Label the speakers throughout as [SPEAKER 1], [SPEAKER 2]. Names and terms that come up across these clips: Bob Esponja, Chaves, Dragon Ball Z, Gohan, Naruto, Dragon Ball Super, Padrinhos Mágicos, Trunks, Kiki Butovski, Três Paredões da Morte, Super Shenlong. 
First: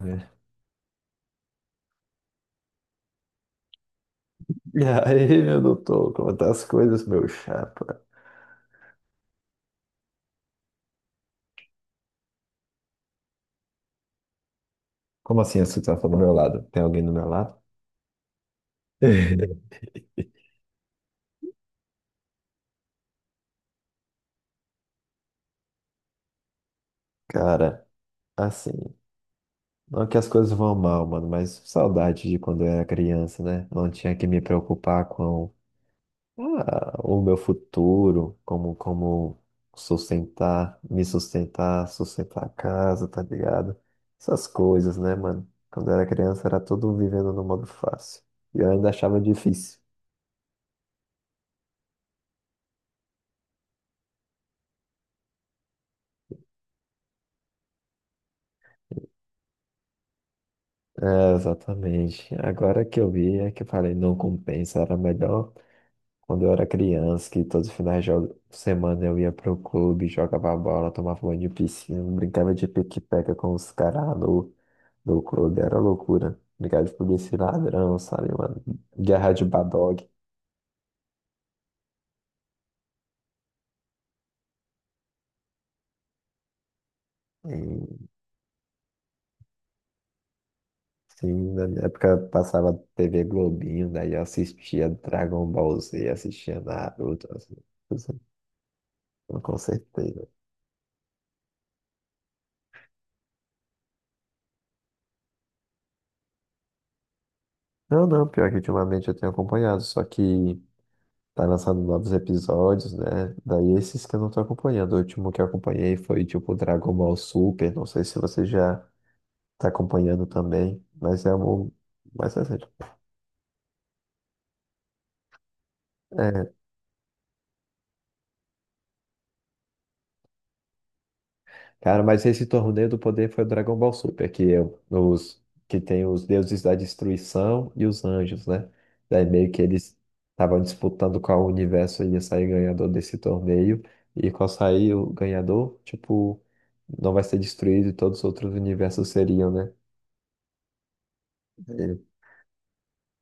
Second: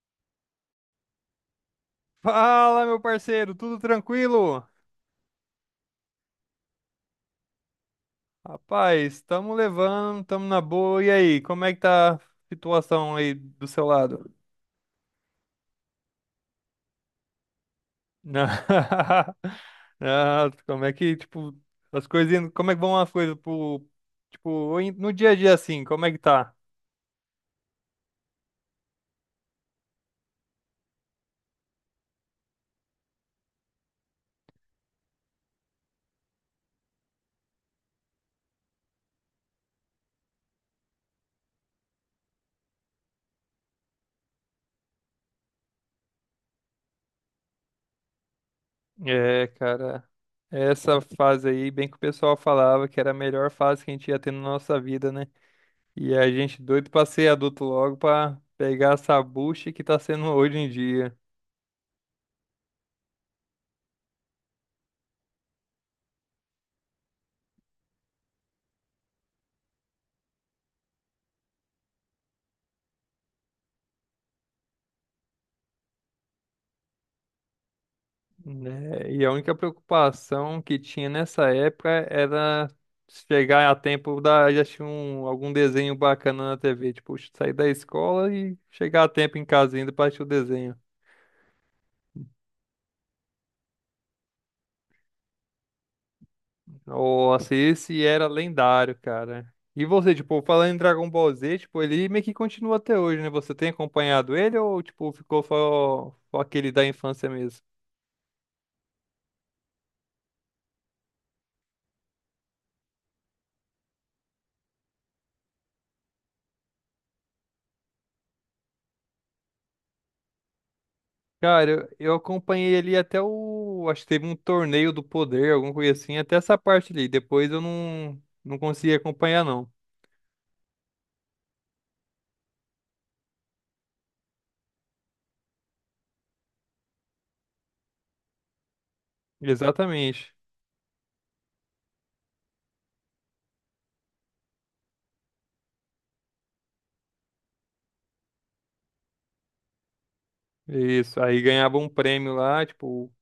[SPEAKER 1] É.
[SPEAKER 2] Fala, meu parceiro, tudo tranquilo?
[SPEAKER 1] E aí, meu doutor, como tá as coisas, meu chapa?
[SPEAKER 2] Rapaz, estamos levando, estamos na boa. E aí, como é que tá a situação aí do seu lado?
[SPEAKER 1] Como assim você tá falando do meu lado? Tem alguém do meu lado?
[SPEAKER 2] Não, não, como é que, tipo, as coisas, como é que vão as coisas pro, tipo, no dia a dia assim, como é que tá?
[SPEAKER 1] Cara, assim, não é que as coisas vão mal, mano, mas saudade de quando eu era criança, né? Não tinha que me preocupar com ah, o meu futuro, como sustentar, me sustentar, sustentar a casa, tá ligado? Essas coisas, né, mano? Quando eu era criança era tudo vivendo no modo fácil. E eu ainda achava
[SPEAKER 2] É,
[SPEAKER 1] difícil.
[SPEAKER 2] cara, essa fase aí, bem que o pessoal falava que era a melhor fase que a gente ia ter na nossa vida, né? E a gente doido pra ser adulto logo pra pegar essa bucha que tá sendo hoje em dia.
[SPEAKER 1] É, exatamente. Agora que eu vi é que eu falei, não compensa, era melhor quando eu era criança, que todos os finais de semana eu ia pro clube, jogava bola, tomava banho de piscina, brincava de pique-pega com os caras do clube, era loucura. Brincava de polícia e ladrão, sabe, mano?
[SPEAKER 2] Né? E
[SPEAKER 1] Guerra
[SPEAKER 2] a
[SPEAKER 1] de
[SPEAKER 2] única
[SPEAKER 1] Badog.
[SPEAKER 2] preocupação que tinha nessa época era chegar a tempo da já tinha um, algum desenho bacana na TV, tipo, sair da
[SPEAKER 1] E,
[SPEAKER 2] escola e chegar a tempo em casa ainda pra assistir o desenho.
[SPEAKER 1] sim, na minha época passava TV Globinho, daí eu assistia Dragon Ball Z, assistia Naruto,
[SPEAKER 2] Nossa,
[SPEAKER 1] assim,
[SPEAKER 2] esse era lendário, cara.
[SPEAKER 1] com
[SPEAKER 2] E você,
[SPEAKER 1] certeza.
[SPEAKER 2] tipo, falando em Dragon Ball Z, tipo, ele meio que continua até hoje, né? Você tem acompanhado ele ou, tipo, ficou só aquele da infância mesmo?
[SPEAKER 1] Não, não, pior que ultimamente eu tenho acompanhado, só que tá lançando novos episódios, né? Daí esses que eu não tô acompanhando. O último que eu acompanhei foi tipo Dragon Ball Super, não sei se você já tá acompanhando também, mas é um
[SPEAKER 2] Cara, eu
[SPEAKER 1] mais recente.
[SPEAKER 2] acompanhei ali até o. Acho que teve um torneio do poder, alguma coisa assim, até essa parte ali. Depois eu não consegui acompanhar, não.
[SPEAKER 1] Cara, mas esse torneio do poder foi o Dragon Ball Super, que, é os, que tem os deuses da destruição e os anjos, né? Daí meio que eles
[SPEAKER 2] Exatamente.
[SPEAKER 1] estavam disputando qual universo ia sair ganhador desse torneio, e qual sair o ganhador, tipo, não vai ser destruído e todos os outros universos seriam, né?
[SPEAKER 2] Isso. Aí ganhava um prêmio lá, tipo.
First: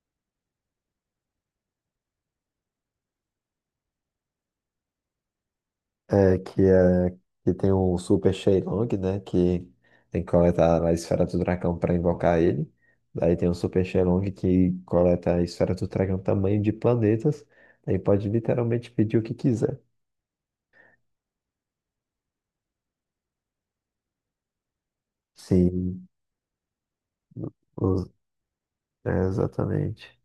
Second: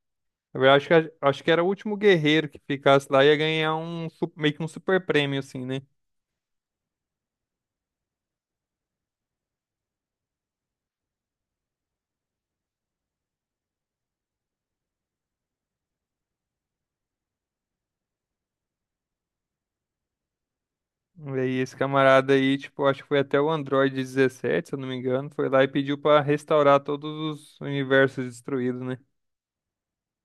[SPEAKER 2] Na verdade, acho que era o último guerreiro que ficasse lá ia ganhar um meio que um super prêmio, assim, né?
[SPEAKER 1] É, que tem o Super Shenlong, né? Que tem que coletar a esfera do dragão para invocar ele. Daí tem o Super Shenlong que coleta a esfera do dragão tamanho de planetas. Aí pode literalmente pedir o que quiser.
[SPEAKER 2] E aí esse camarada aí, tipo, acho que foi até o Android 17, se eu não me engano, foi lá e pediu
[SPEAKER 1] Sim,
[SPEAKER 2] pra restaurar todos os
[SPEAKER 1] os-
[SPEAKER 2] universos destruídos, né?
[SPEAKER 1] é, exatamente.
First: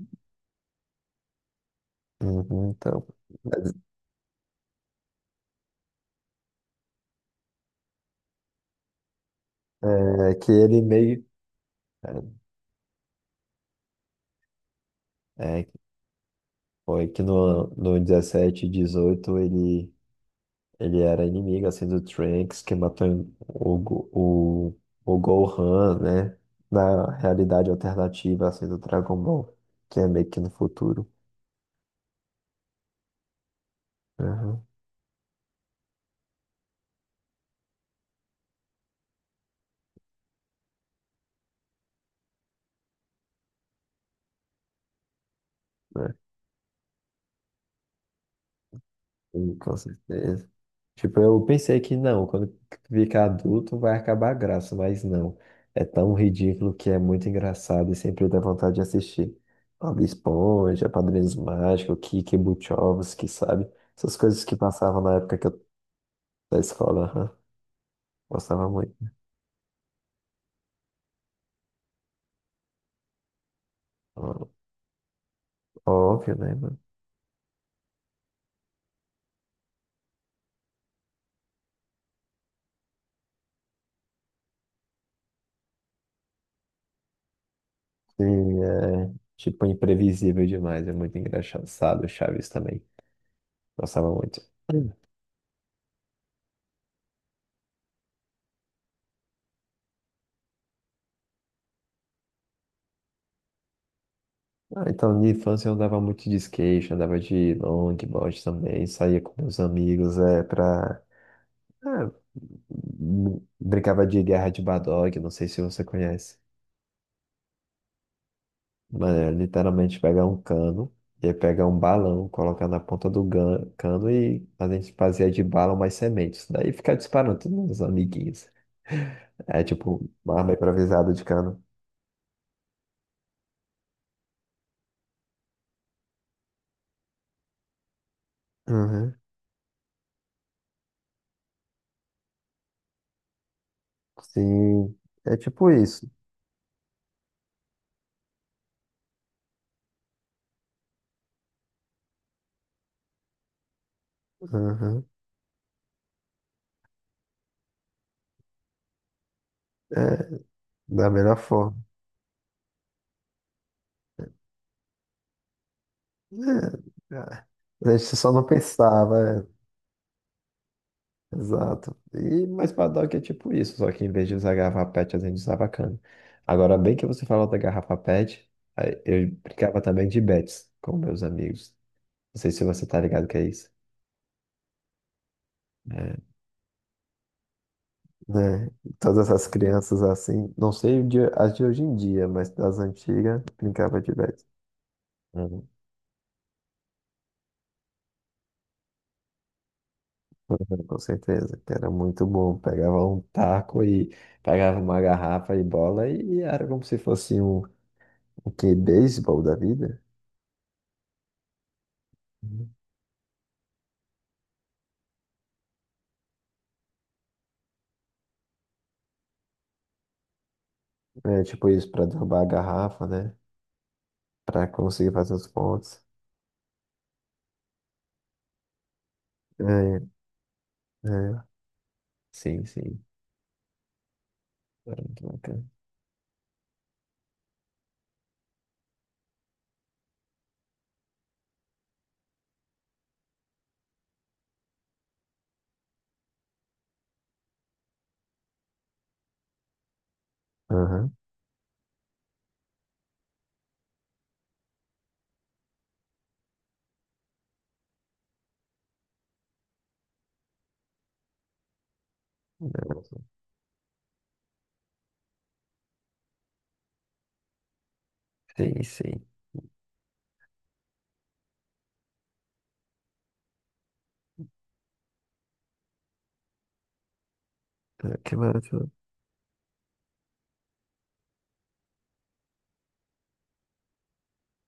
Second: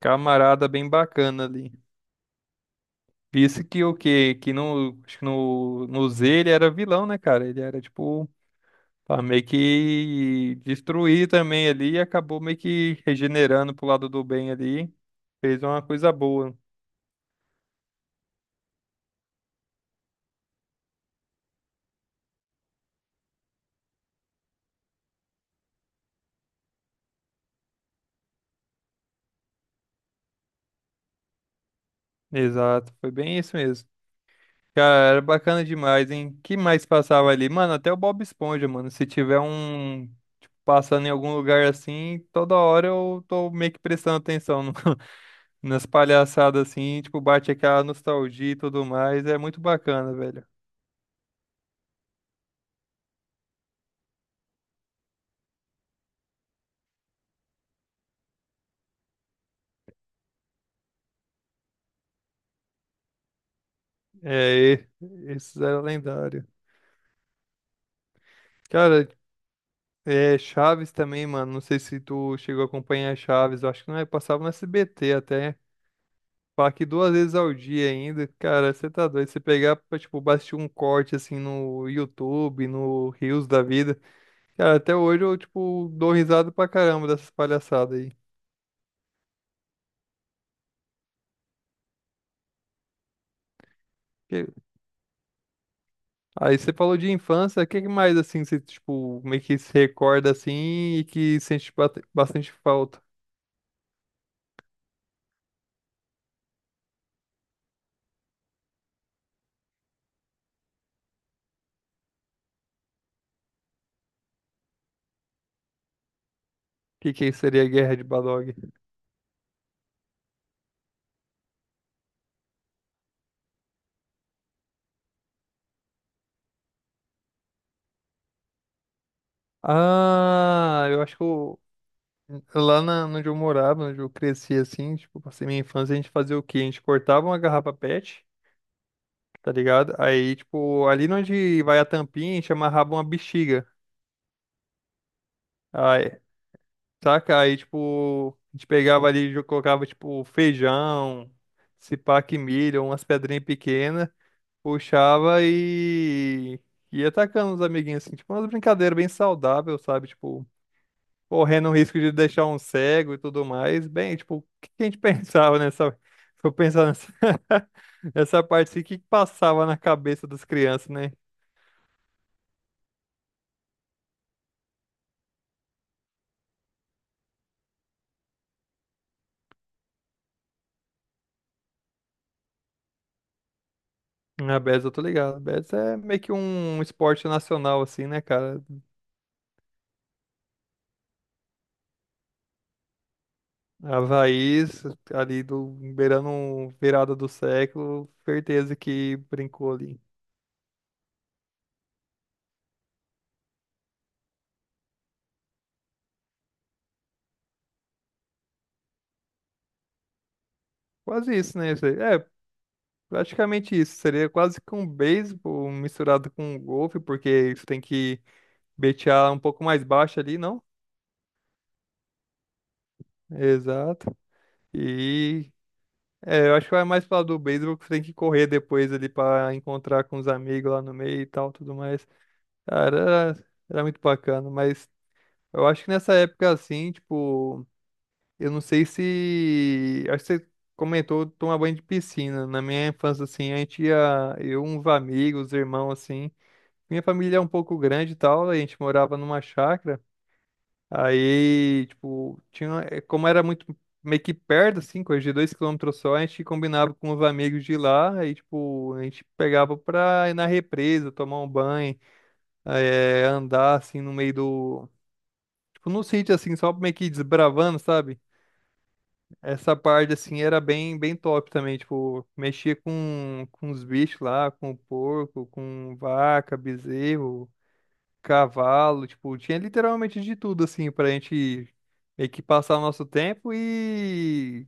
[SPEAKER 2] Camarada bem bacana ali.
[SPEAKER 1] Uhum, então,
[SPEAKER 2] Isso
[SPEAKER 1] mas,
[SPEAKER 2] que o quê? Que no, acho que no Z ele era vilão, né, cara? Ele era, tipo, pra meio
[SPEAKER 1] é que
[SPEAKER 2] que
[SPEAKER 1] ele meio.
[SPEAKER 2] destruir também ali e acabou meio que regenerando pro lado do bem ali.
[SPEAKER 1] É,
[SPEAKER 2] Fez
[SPEAKER 1] é,
[SPEAKER 2] uma coisa boa.
[SPEAKER 1] foi que no 17 e 18 ele ele era inimigo assim do Trunks que matou o o Gohan, né? Na realidade alternativa assim do Dragon Ball, que é meio que no futuro.
[SPEAKER 2] Exato, foi bem isso mesmo.
[SPEAKER 1] Aham,
[SPEAKER 2] Cara, era bacana demais, hein? Que mais passava ali? Mano, até o Bob Esponja, mano. Se tiver um, tipo, passando em algum lugar assim, toda hora eu tô meio que prestando atenção no, nas
[SPEAKER 1] né?
[SPEAKER 2] palhaçadas assim, tipo, bate aquela nostalgia e tudo mais. É
[SPEAKER 1] Sim,
[SPEAKER 2] muito
[SPEAKER 1] com
[SPEAKER 2] bacana, velho.
[SPEAKER 1] certeza. Tipo, eu pensei que não, quando ficar adulto vai acabar a graça, mas não. É tão ridículo que é muito engraçado e sempre dá vontade de assistir. Bob Esponja, Padrinhos Mágicos, Kiki Butovski, sabe? Essas
[SPEAKER 2] É,
[SPEAKER 1] coisas que passavam na época que
[SPEAKER 2] esses
[SPEAKER 1] eu,
[SPEAKER 2] eram lendários.
[SPEAKER 1] da escola, aham. Gostava muito.
[SPEAKER 2] Cara, é Chaves também, mano. Não sei se tu chegou a acompanhar Chaves. Eu acho que não é, passava
[SPEAKER 1] Ó-
[SPEAKER 2] no SBT até.
[SPEAKER 1] Óbvio, né,
[SPEAKER 2] Falar
[SPEAKER 1] mano?
[SPEAKER 2] que duas vezes ao dia ainda. Cara, você tá doido. Você pegar pra, tipo, assistir um corte assim no YouTube, no Reels da vida. Cara, até hoje eu, tipo, dou risada pra caramba dessas palhaçadas aí.
[SPEAKER 1] E é, tipo, imprevisível demais, é muito engraçado. Chaves também, gostava muito. Hum.
[SPEAKER 2] Aí você falou de infância, o que que mais assim você tipo meio que se recorda assim e que sente bastante falta? O
[SPEAKER 1] Ah, então, de infância eu andava muito de skate, andava de longboard também, saía com meus amigos, é, pra... Ah, brincava de guerra de Badog, não sei se você conhece.
[SPEAKER 2] que que seria a Guerra de Badog?
[SPEAKER 1] Mano, é literalmente pegar um cano, ia pegar um balão, colocar na ponta do cano e a gente fazia de bala umas sementes. Daí ficar disparando todos os amiguinhos. É tipo uma arma
[SPEAKER 2] Ah, eu
[SPEAKER 1] improvisada
[SPEAKER 2] acho que
[SPEAKER 1] de cano.
[SPEAKER 2] lá na, onde eu morava, onde eu cresci assim, tipo, passei minha infância, a gente fazia o quê? A gente cortava uma garrafa PET,
[SPEAKER 1] Uhum.
[SPEAKER 2] tá ligado? Aí, tipo, ali onde vai a tampinha, a gente amarrava uma bexiga.
[SPEAKER 1] Sim, é tipo isso.
[SPEAKER 2] Saca? Aí, tipo, a gente pegava ali, colocava, tipo, feijão, se pá que milho, umas pedrinhas pequenas,
[SPEAKER 1] Uhum.
[SPEAKER 2] puxava e ia atacando os amiguinhos, assim, tipo, umas brincadeiras bem saudáveis, sabe?
[SPEAKER 1] É,
[SPEAKER 2] Tipo,
[SPEAKER 1] da melhor
[SPEAKER 2] correndo o
[SPEAKER 1] forma.
[SPEAKER 2] risco de deixar um cego e tudo mais. Bem, tipo, o que que a gente pensava nessa. Se eu pensar nessa,
[SPEAKER 1] É, é. A gente só
[SPEAKER 2] nessa
[SPEAKER 1] não
[SPEAKER 2] parte assim, o que que
[SPEAKER 1] pensava.
[SPEAKER 2] passava na cabeça das crianças, né?
[SPEAKER 1] Exato. E mais paddock é tipo isso, só que em vez de usar garrafa PET, a gente usava cana. Agora, bem que você falou da garrafa PET, aí eu brincava também de bets com meus amigos. Não sei se você tá ligado que é isso.
[SPEAKER 2] A Betis, eu tô ligado. A Betis é
[SPEAKER 1] É,
[SPEAKER 2] meio que um esporte nacional, assim, né, cara?
[SPEAKER 1] né? Todas essas crianças assim, não sei as de hoje em dia, mas das antigas, brincava de bets.
[SPEAKER 2] Havaí, ali
[SPEAKER 1] Uhum.
[SPEAKER 2] do beirando um virada do século, certeza que brincou ali.
[SPEAKER 1] Uhum, com certeza, que era muito bom. Pegava um taco e pegava uma garrafa e bola e era como se fosse um, um que, beisebol da vida.
[SPEAKER 2] Quase isso, né? Zé? É, praticamente isso. Seria quase que um beisebol misturado com um golfe, porque você tem que betear um pouco mais baixo ali, não?
[SPEAKER 1] É tipo isso, pra derrubar a garrafa, né?
[SPEAKER 2] Exato.
[SPEAKER 1] Pra conseguir fazer os
[SPEAKER 2] E
[SPEAKER 1] pontos.
[SPEAKER 2] é, eu acho que vai mais falar do beisebol que você tem que correr depois ali pra
[SPEAKER 1] É,
[SPEAKER 2] encontrar com os amigos lá no meio e
[SPEAKER 1] é.
[SPEAKER 2] tal, tudo mais.
[SPEAKER 1] Sim,
[SPEAKER 2] Cara,
[SPEAKER 1] sim.
[SPEAKER 2] era muito bacana, mas
[SPEAKER 1] Era muito bacana.
[SPEAKER 2] eu acho que nessa época assim, tipo. Eu não sei se. Acho que você comentou tomar banho de piscina. Na minha infância, assim, a gente ia. Eu, uns amigos, irmãos, assim. Minha família é um pouco grande e tal. A gente morava numa chácara.
[SPEAKER 1] Aham.
[SPEAKER 2] Aí, tipo, tinha. Como era muito meio que perto, assim, coisa de dois quilômetros só, a gente combinava com os amigos de lá. Aí, tipo, a gente pegava pra ir na represa, tomar um banho, andar, assim, no meio do. Tipo, no sítio, assim, só meio que desbravando, sabe?
[SPEAKER 1] Sim, sim.
[SPEAKER 2] Essa parte, assim, era bem top também, tipo, mexia com os bichos lá, com o porco, com vaca, bezerro,
[SPEAKER 1] É, que maravilha.
[SPEAKER 2] cavalo, tipo, tinha literalmente de tudo, assim, pra gente meio que passar o nosso tempo e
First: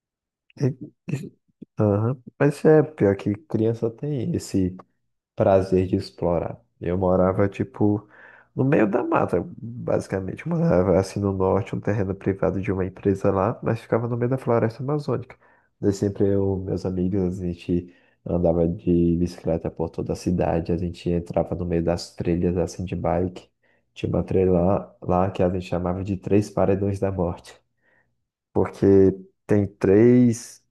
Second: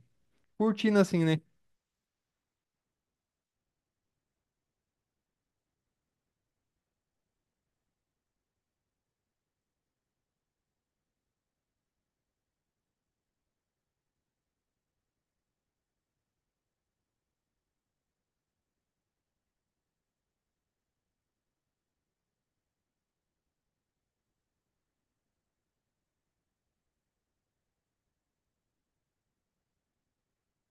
[SPEAKER 1] E-
[SPEAKER 2] curtindo, assim,
[SPEAKER 1] e-
[SPEAKER 2] né?
[SPEAKER 1] Aham. Mas é pior que criança tem esse prazer de explorar. Eu morava, tipo, no meio da mata, basicamente. Eu morava, assim, no norte, um terreno privado de uma empresa lá, mas ficava no meio da floresta amazônica. Daí sempre eu, meus amigos, a gente andava de bicicleta por toda a cidade, a gente entrava no meio das trilhas, assim, de bike. Tinha uma trilha lá que a gente chamava de Três Paredões da Morte, porque tem três,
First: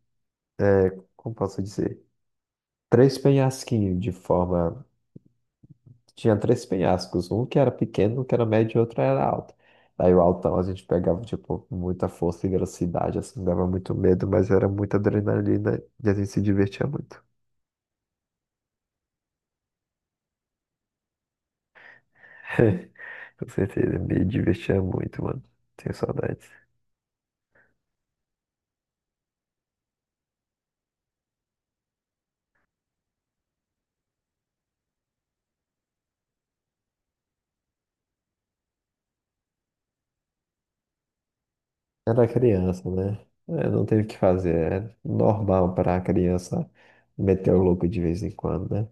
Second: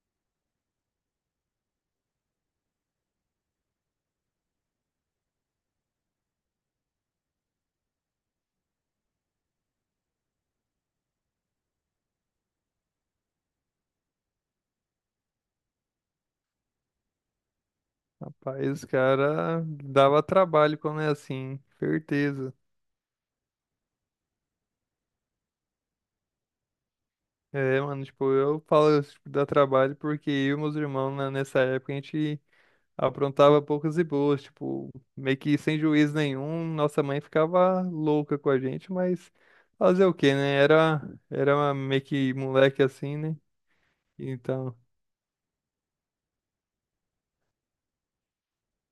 [SPEAKER 1] como posso dizer? Três penhasquinhos de forma. Tinha três penhascos, um que era pequeno, um que era médio e outro era alto. Daí o altão a gente pegava, tipo, muita força e velocidade, assim, dava muito medo, mas era muita adrenalina e a gente se divertia muito.
[SPEAKER 2] Rapaz, os cara, dava trabalho quando é assim, certeza.
[SPEAKER 1] Com certeza, me divertia muito, mano. Tenho saudades.
[SPEAKER 2] É, mano, tipo, eu falo, tipo, dá trabalho porque eu e meus irmãos, né, nessa época, a gente aprontava poucas e boas, tipo, meio que sem juízo nenhum. Nossa mãe ficava louca com a gente, mas fazer o quê, né? Era meio
[SPEAKER 1] Era
[SPEAKER 2] que moleque
[SPEAKER 1] criança, né?
[SPEAKER 2] assim, né?
[SPEAKER 1] É, não teve o que fazer.
[SPEAKER 2] Então,
[SPEAKER 1] É normal para a criança meter o louco de vez em quando, né?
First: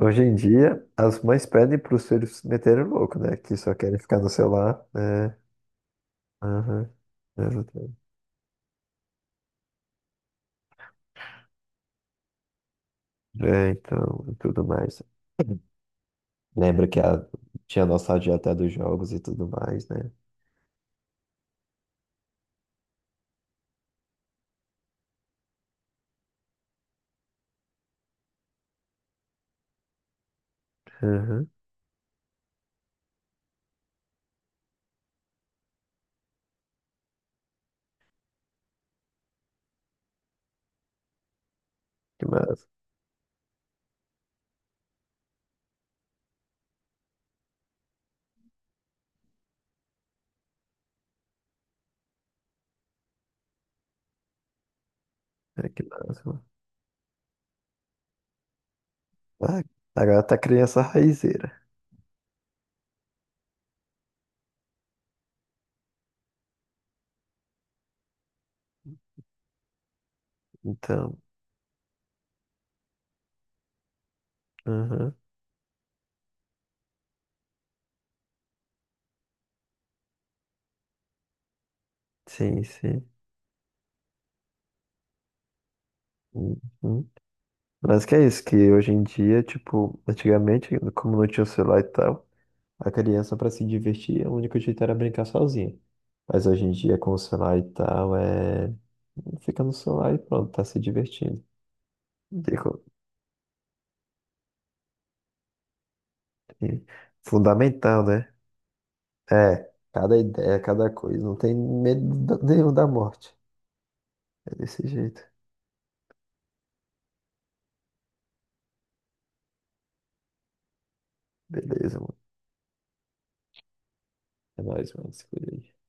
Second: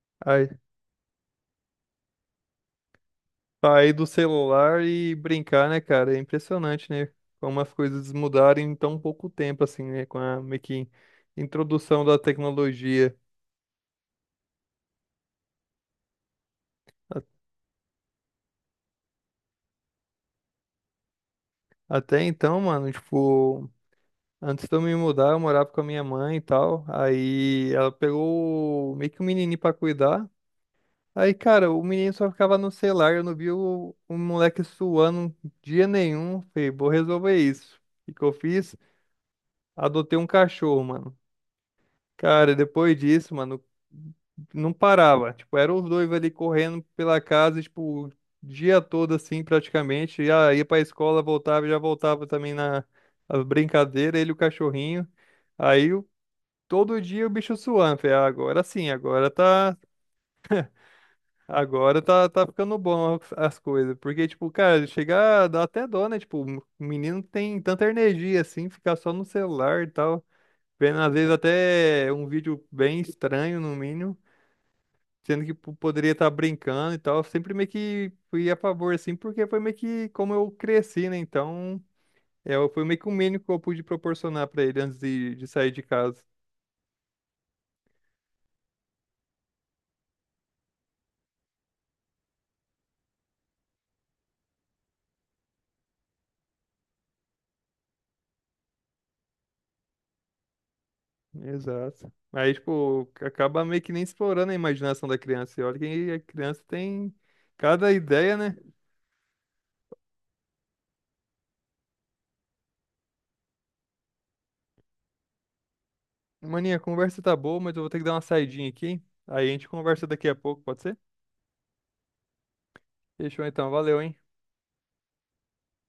[SPEAKER 1] Hoje em
[SPEAKER 2] aí,
[SPEAKER 1] dia, as mães pedem para os filhos meterem o louco, né? Que só
[SPEAKER 2] sair
[SPEAKER 1] querem
[SPEAKER 2] do
[SPEAKER 1] ficar no
[SPEAKER 2] celular
[SPEAKER 1] celular,
[SPEAKER 2] e
[SPEAKER 1] né?
[SPEAKER 2] brincar, né, cara? É impressionante,
[SPEAKER 1] Aham.
[SPEAKER 2] né? Como as coisas mudaram em tão pouco tempo, assim, né? Com a meio que introdução da tecnologia.
[SPEAKER 1] É, então, e tudo mais. Lembra que
[SPEAKER 2] A-
[SPEAKER 1] a, tinha a nossa dieta dos jogos e tudo mais, né?
[SPEAKER 2] Até então, mano, tipo. Antes de eu me mudar, eu morava com a minha mãe e tal. Aí ela pegou meio que um menininho pra cuidar. Aí,
[SPEAKER 1] Uhum.
[SPEAKER 2] cara, o menino só ficava no celular. Eu não vi o moleque suando um dia nenhum. Falei, vou resolver isso. O que que eu fiz? Adotei um cachorro, mano.
[SPEAKER 1] Que
[SPEAKER 2] Cara,
[SPEAKER 1] massa.
[SPEAKER 2] depois disso, mano, não parava. Tipo, eram os dois ali correndo pela casa, tipo, o dia todo assim, praticamente. Já ia pra escola, voltava, já voltava também na as brincadeiras, ele e o cachorrinho.
[SPEAKER 1] É, que
[SPEAKER 2] Aí
[SPEAKER 1] massa, mano.
[SPEAKER 2] todo dia o bicho suando. Falei: "Ah, agora sim, agora
[SPEAKER 1] Ah,
[SPEAKER 2] tá.
[SPEAKER 1] agora tá criança raizeira.
[SPEAKER 2] Agora tá, tá ficando bom as coisas. Porque, tipo, cara, chegar dá até dó, né? Tipo, o menino tem tanta energia assim, ficar só no celular e tal. Vendo, às
[SPEAKER 1] Então,
[SPEAKER 2] vezes, até um vídeo bem estranho, no mínimo.
[SPEAKER 1] uhum.
[SPEAKER 2] Sendo que poderia estar brincando e tal. Eu sempre meio que fui a favor, assim, porque foi meio que como eu cresci, né? Então, é,
[SPEAKER 1] Sim,
[SPEAKER 2] foi meio que o
[SPEAKER 1] sim.
[SPEAKER 2] mínimo que eu pude proporcionar pra ele antes de sair de casa.
[SPEAKER 1] Uhum. Mas que é isso, que hoje em dia, tipo, antigamente, como não tinha o celular e tal, a criança pra se divertir, o único jeito era brincar sozinha. Mas hoje em dia, com o celular e tal, é... Fica no celular e pronto, tá se divertindo.
[SPEAKER 2] Exato. Aí,
[SPEAKER 1] E co-
[SPEAKER 2] tipo, acaba meio que nem explorando a imaginação da criança. E olha que a criança
[SPEAKER 1] e
[SPEAKER 2] tem cada
[SPEAKER 1] Fundamental, né?
[SPEAKER 2] ideia, né?
[SPEAKER 1] É, cada ideia, cada coisa. Não tem medo nenhum da morte. É desse jeito.
[SPEAKER 2] Maninha, a conversa tá boa, mas eu vou ter que dar uma saidinha aqui. Aí a gente conversa daqui a pouco, pode ser?
[SPEAKER 1] Beleza, mano.
[SPEAKER 2] Fechou então, valeu, hein?
[SPEAKER 1] É nóis, mano. Se cuida aí.